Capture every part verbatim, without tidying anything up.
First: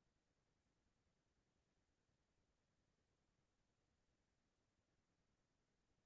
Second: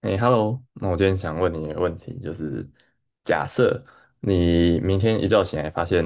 哎，Hello，那我今天想问你一个问题，就是假设你明天一觉醒来发现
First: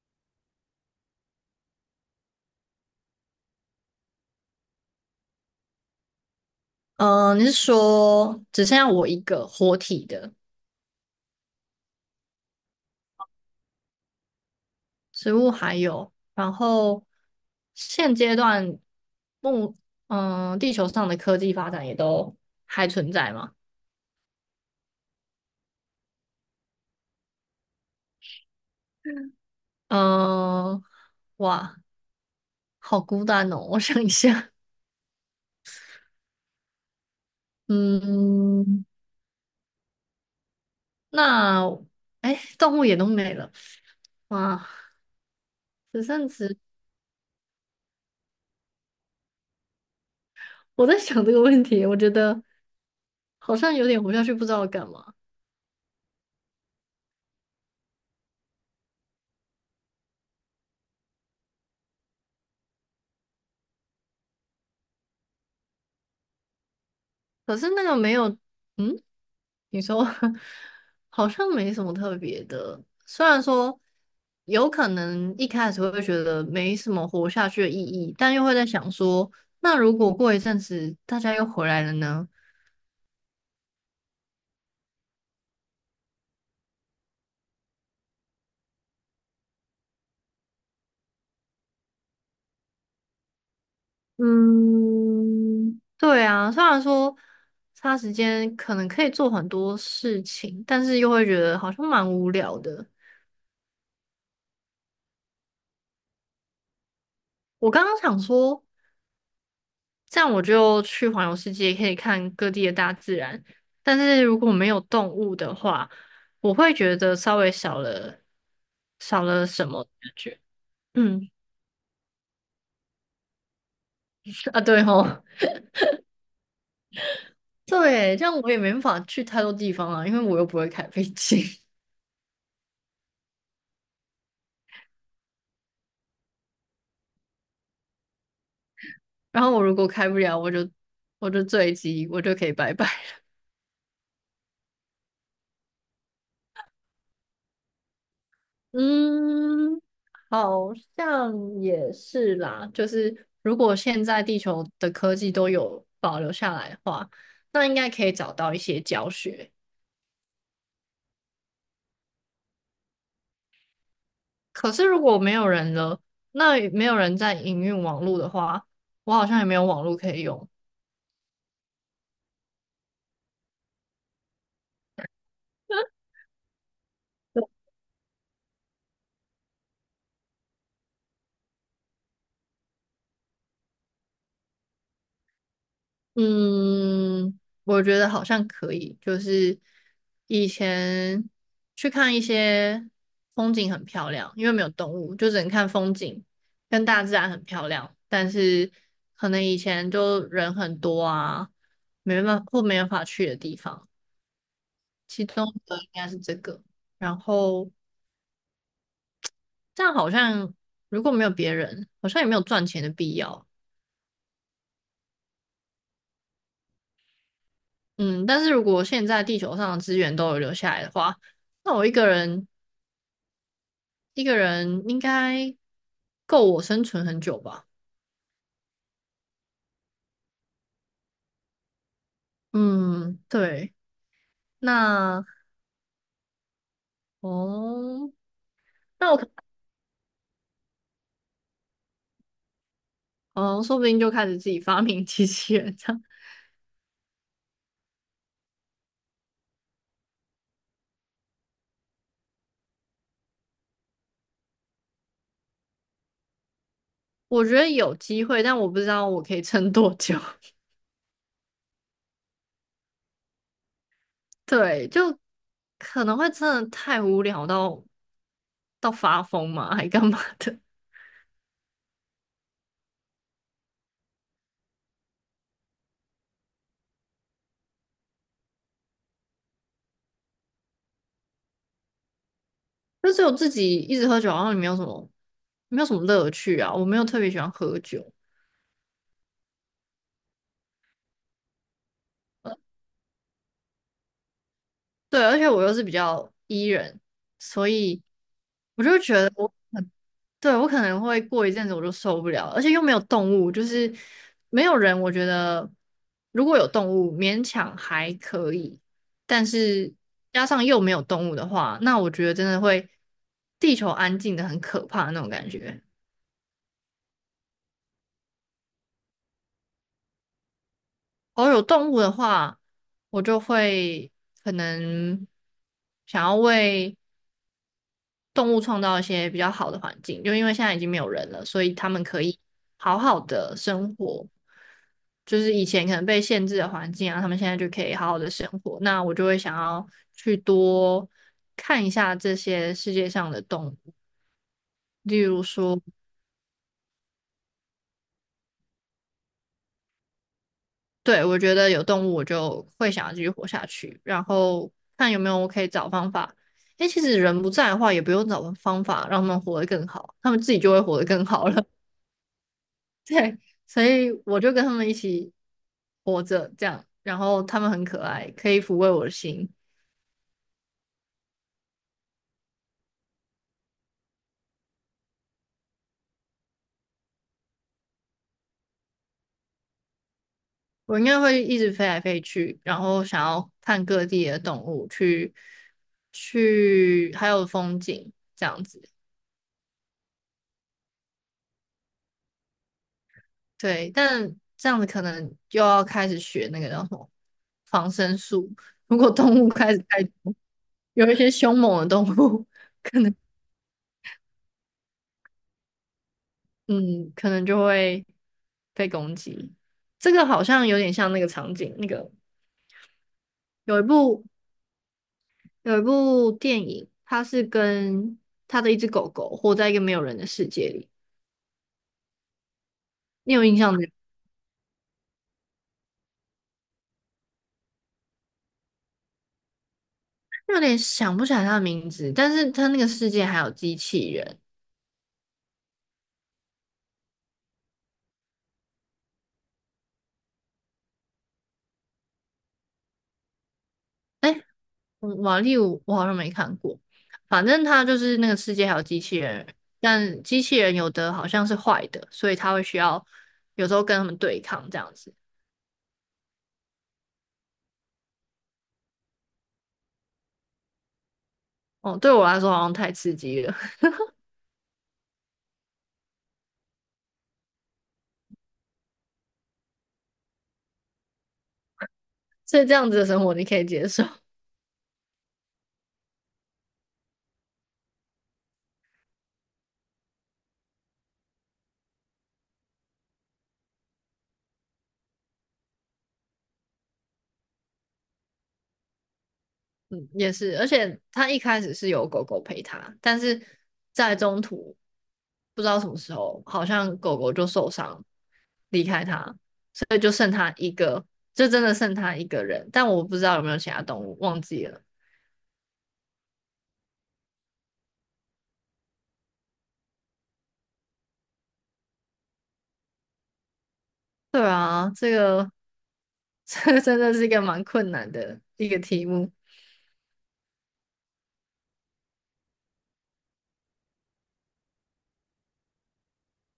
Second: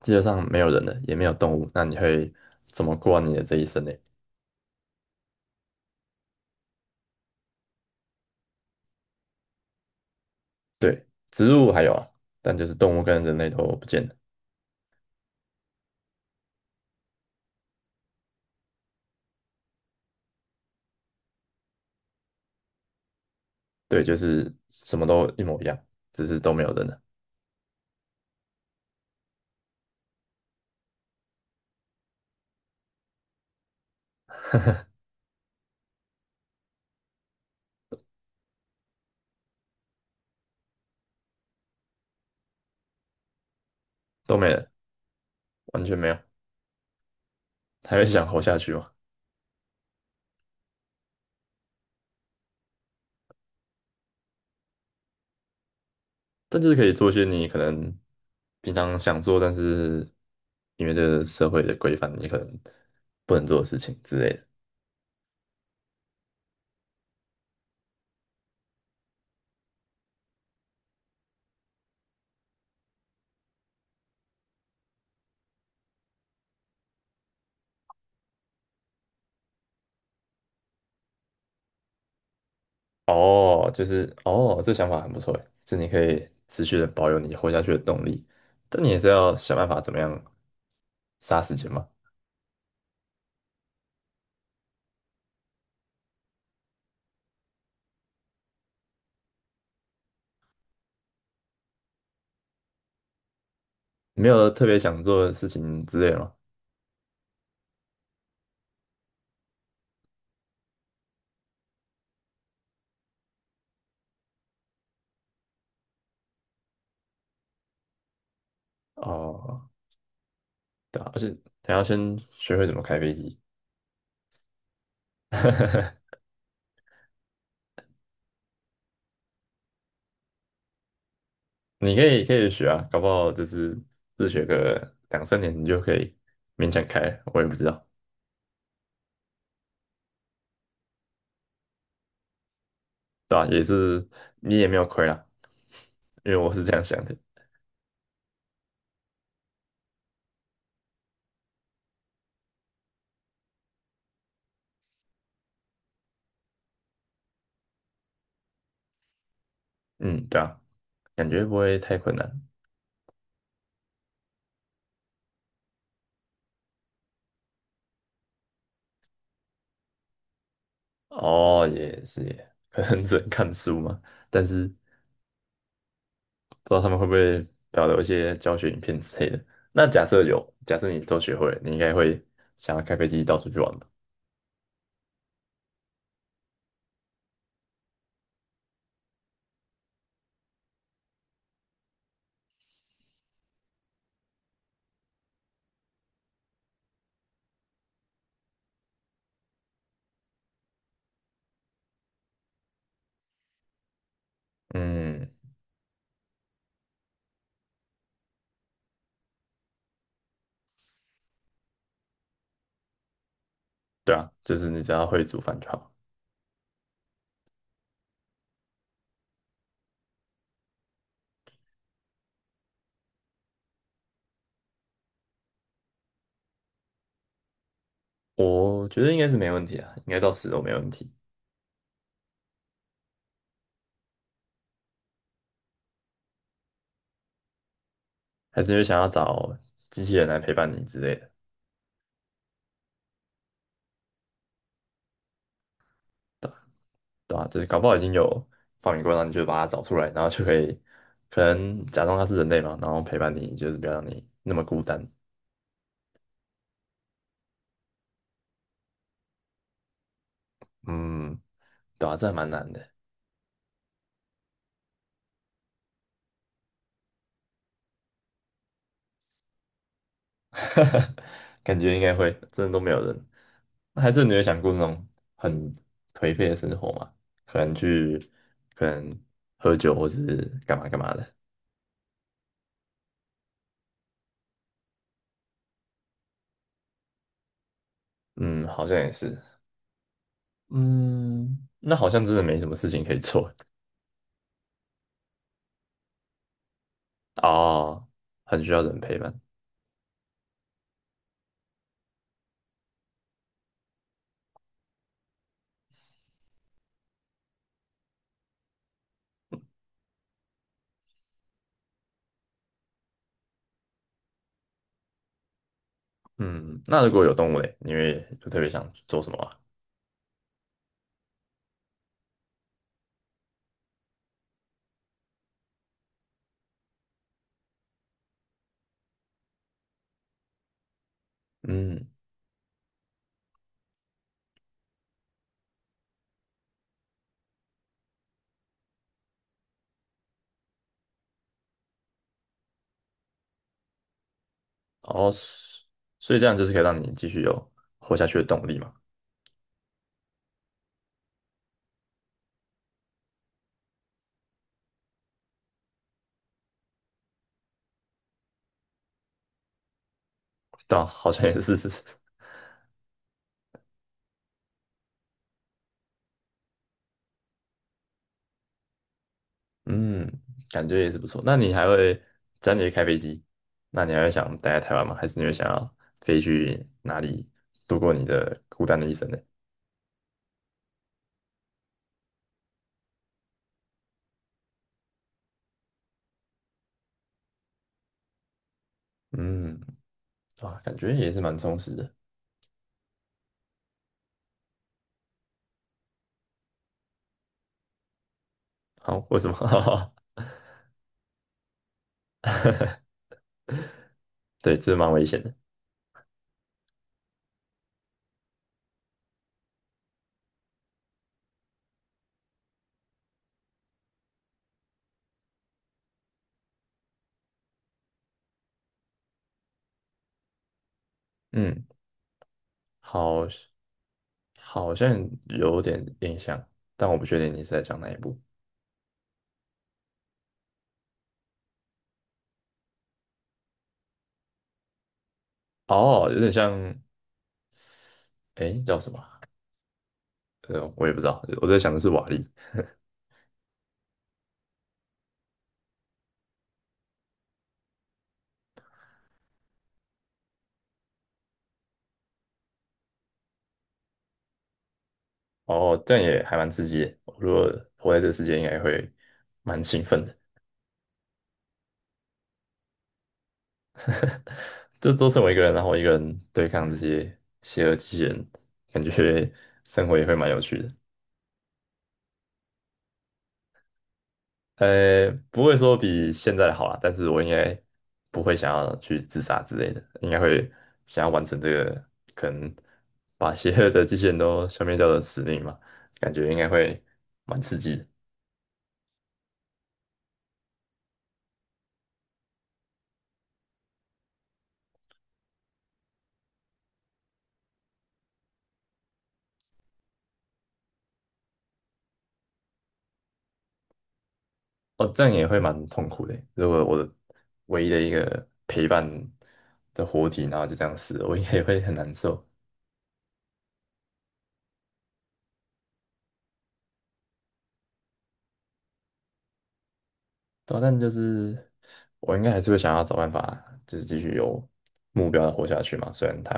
地球上没有人了，也没有动物，那你会怎么过完你的这一生呢？嗯、呃你是说只剩下我一个活体的对，植物还有啊，但就是动物跟人类都不见了，植物还有，然后现阶段目嗯、呃地球上的科技发展也都还存在吗？对，就是什么都一模一样，只是都没有人了，嗯、哇，好孤单哦，我想一下，嗯，那哎，动物也都没了，都没哇，了，完全只没有，剩植，还会想活下去吗？我在想这个问题，我觉得好像有点活下去，不知道干嘛。但就是可以做一些你可能平常想做，但是因为这个社会的规范，你可能不能做的事情之类的。可是那个没有，嗯。你说 好像没什么特别的，虽然说有可能一开始会觉得没什么活下去的意义，但又会在想说，那如果过一阵子大家又回来了呢？哦，就是哦，这想法很不错诶，就你可以持续的保有你活下去的动力，但你也是要想办法怎么样杀时间嘛。嗯，对啊，虽然说差时间可能可以做很多事情，但是又会觉得好像蛮无聊的。没有特别想做的事情之类的吗？我刚刚想说，这样我就去环游世界，可以看各地的大自然。但是如果没有动物的话，我会觉得稍微少了少了什哦，么感觉。对啊，而嗯，且还要先学会怎么开飞机，啊，对吼，对，这样我也没办法去太多地方啊，因为我又不会开飞机。你可以可以学啊，搞不好就是自学个两三年，你就可以勉强开了我也不知道，然后我如果开不了，我就我就坠机，我就可以拜拜。对啊，也是你也没有亏啦，因为我是这样想的，嗯，好像也是啦。就是如果现在地球的科技都有保留下来的话，那应该可以找到一些教学。嗯，对啊，感觉不会太困难。可是如果没有人了，那没有人在营运网络的话，我好像也没有网络可以用。哦，也是耶，可能只能看书嘛，但是不知道他们会不会保留一些教学影片之类的。那假设有，假设你都学会了，你应该会想要开飞机到处去玩吧？嗯，我觉得好像可以，就是以前去看一些风景很漂亮，因为没有动物，就只能看风景，跟大自然很漂亮。但是可能以前就人很多啊，没办法或没办法去的地方，其嗯，中的应该是这个。然后这样好像如果没有别人，好像也没有赚钱的必要。对啊，就是你只要会煮饭就好。嗯，但是如果现在地球上的资源都有留下来的话，那我一个人。一个人应该够我生存很久吧？我觉得应该是没问题啊，应该到死都没问题。嗯，对。那哦，还是因为想要那我可找机器人来陪伴你之类的，哦，说不定就开始自己发明机器人这样。对吧？就是搞不好已经有发明过，然后你就把它找出来，然后就可以可能假装它是人类嘛，然后陪伴你，就是不要让你那么孤单。我觉得有机会，但我不知道我可以撑多久。嗯，对啊，这还蛮难的，对，就可能会真的太无聊到到发疯嘛，还干嘛的？感觉应该会，真的都没有人。那还是你有想过那种很颓废的生活吗？可能去，可能喝酒或是干嘛干嘛的。就只有自己一直喝酒，然后也没有什么没有什么乐趣啊。我没有特别喜欢喝酒，嗯，好像也是。嗯，那好像真的没什么事情可以做对，而且我又是比较 E 人，所以哦，很需要我就人觉陪得。伴。我。对，我可能会过一阵子我就受不了了，而且又没有动物，就是没有人。我觉得如果有动物，勉强还可以，但是加上又没有动物的话，那我觉得真的会地球安静的很可怕那种感觉。嗯，那如果有动物嘞，你会就特别想做什么啊？偶尔有动物的话，我就会可能想要为动物创造一些比较好的环境，就因为现在已经没有人了，所以他们嗯，可以好好的生活。就是以前可能被限制的环境啊，他们现在就可以好好的生活。那我就会想要去多看一下这些世界上的动物，例哦，如说，所以这样就是可以让你继续有活下去的动力嘛？对，我觉得有动物我就会想要继续活下去，然后看有没有我可以找方法。诶，其实人不在的话，也不用找方法让他们活得更好，他们自己就会对活啊，得更好像好也了。是。对，所以我就跟他们一起活着这样，然后他们很可爱，可以抚慰我的心。嗯，感觉也是不错。那你还会，只要你会开飞机，那你还会想待在台湾吗？还是你会想要飞去哪里度过你的孤单的一生呢？我应该会一直飞来飞去，然后想要看各地的动物，去去还有风景这样子。嗯，哇，感觉也是蛮充实的。对，但这样子可能又要开始学那个叫什么防身术。如果好，为动什物么？开始太多有一些凶猛的动物，对，这蛮危险的。嗯，可能就会被攻击。这个好像有点像那个场景，那个。有一部有一部电影，它是跟他的一只狗狗活在一个没有人的世界里，嗯，你有好，印象吗？好像有点印象，但我不确定你是在讲哪一部。有点想不起来它的名字，但是它那个世界还有机器人。哦，有点像，诶，叫什么啊呃，我也不知道，我在想的是瓦力。哎，嗯瓦力我我好像没看过，反正它就是那个世界还有机器人，但机器人有的好像是坏的，所以它会需要有时候跟他们对抗这样子。哦，这样也还蛮刺激的。如果活在这个世界，应该会蛮兴奋的。哦，对我来说好像太刺激了，这都是我一个人，然后我一个人对抗这些邪恶机器人，感觉 生活也会蛮有趣的。所以这样子的生活你可以接受。呃，不会说比现在的好啦，但是我应该不会想要去自杀之类的，应该会想要完成这个可能把邪恶的机器人都消灭掉的使命嘛，感觉应该会蛮刺激的。嗯，也是，而且他一开始是有狗狗陪他，但是在中途不知道什么时候，好像狗狗就受伤离开他，对，就剩他一个，就真的剩他一个人，但我不知道有没有其他动物，忘记了。哦，这样也会蛮痛苦的欸。如果我的唯一的一个陪伴的活体，然后就这样死了，我应该也会很难受。对啊，这个 这个真的是一个蛮困难的一个题目，对啊，但就是我应该还是会想要找办法，就是继续有目标的活下去嘛。虽然它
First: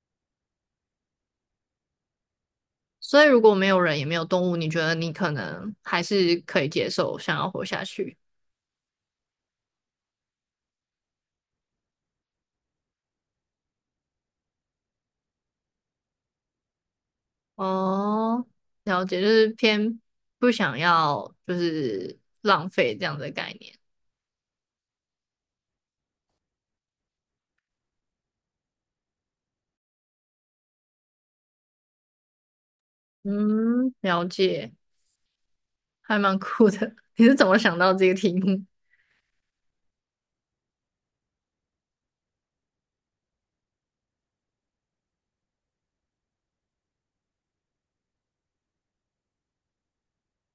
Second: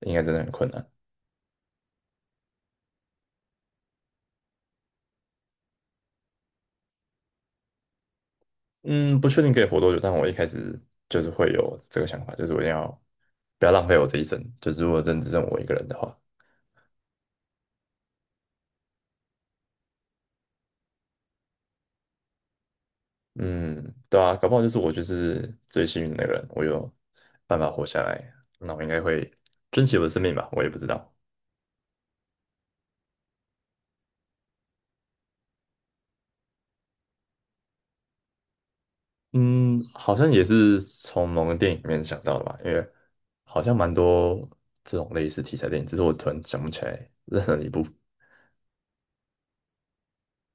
应该真的很困难，所以如果没有人也没有动物，你觉得你可能还是可以接受，想要活下去？嗯，不确定可以活多久，但我一开始就是会有这个想法，就是我一定要不要浪费我这一生。就是如果真只剩我一个人的话。哦，了解，就是偏不想要，就是浪费这样的概念。嗯，对啊，搞不好就是我就是最幸运的人，我有办法活下来，那我应该会珍惜我的生命吧，我也不知道。嗯，了解，还蛮酷的。你是怎么想到这个题目？嗯，好像也是从某个电影里面想到的吧，因为好像蛮多这种类似题材电影，只是我突然想不起来任何一部。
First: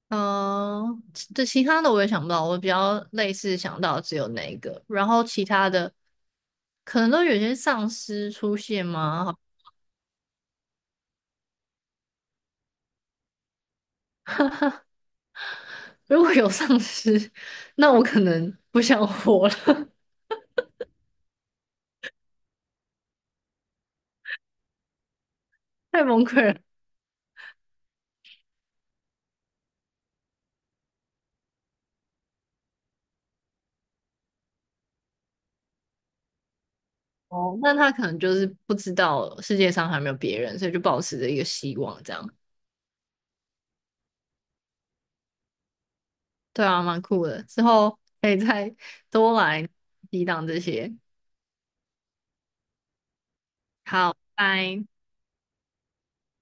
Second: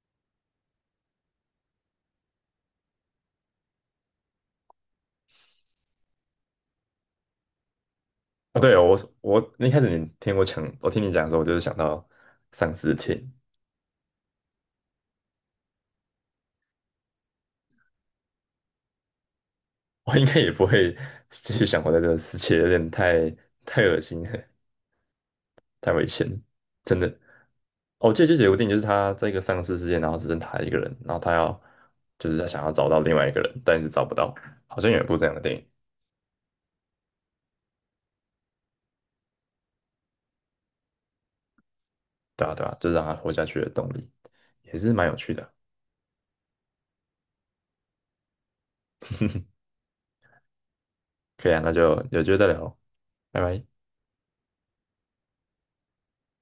嗯，其这其他的我也想不到，我比较类似想到只有那一个，然后其他的可能都有些丧尸出啊，对哦，现我吗？我一开始你听我讲，我听你讲的时候，我就是想到丧尸片，如果有丧尸，那我可能不想活了，我应该也不会继续想活在这个世界，有点太太恶心了，太 太危崩险了溃了。真的。哦，借有解电影，就是他在一个丧尸世界，然后只剩他一个人，然后他要就是他想要找到另外一个人，但是找不到，好像有一部这样的电影，哦，那他可能就是不知道世界上还有没有别人，所以就保持着一个希望，这样。对啊对啊，就是让他活下去的动力，也是蛮有趣的。对啊，蛮酷的。之后可以再多来抵挡这些。可以啊，那就有机会再聊，拜拜。好，拜。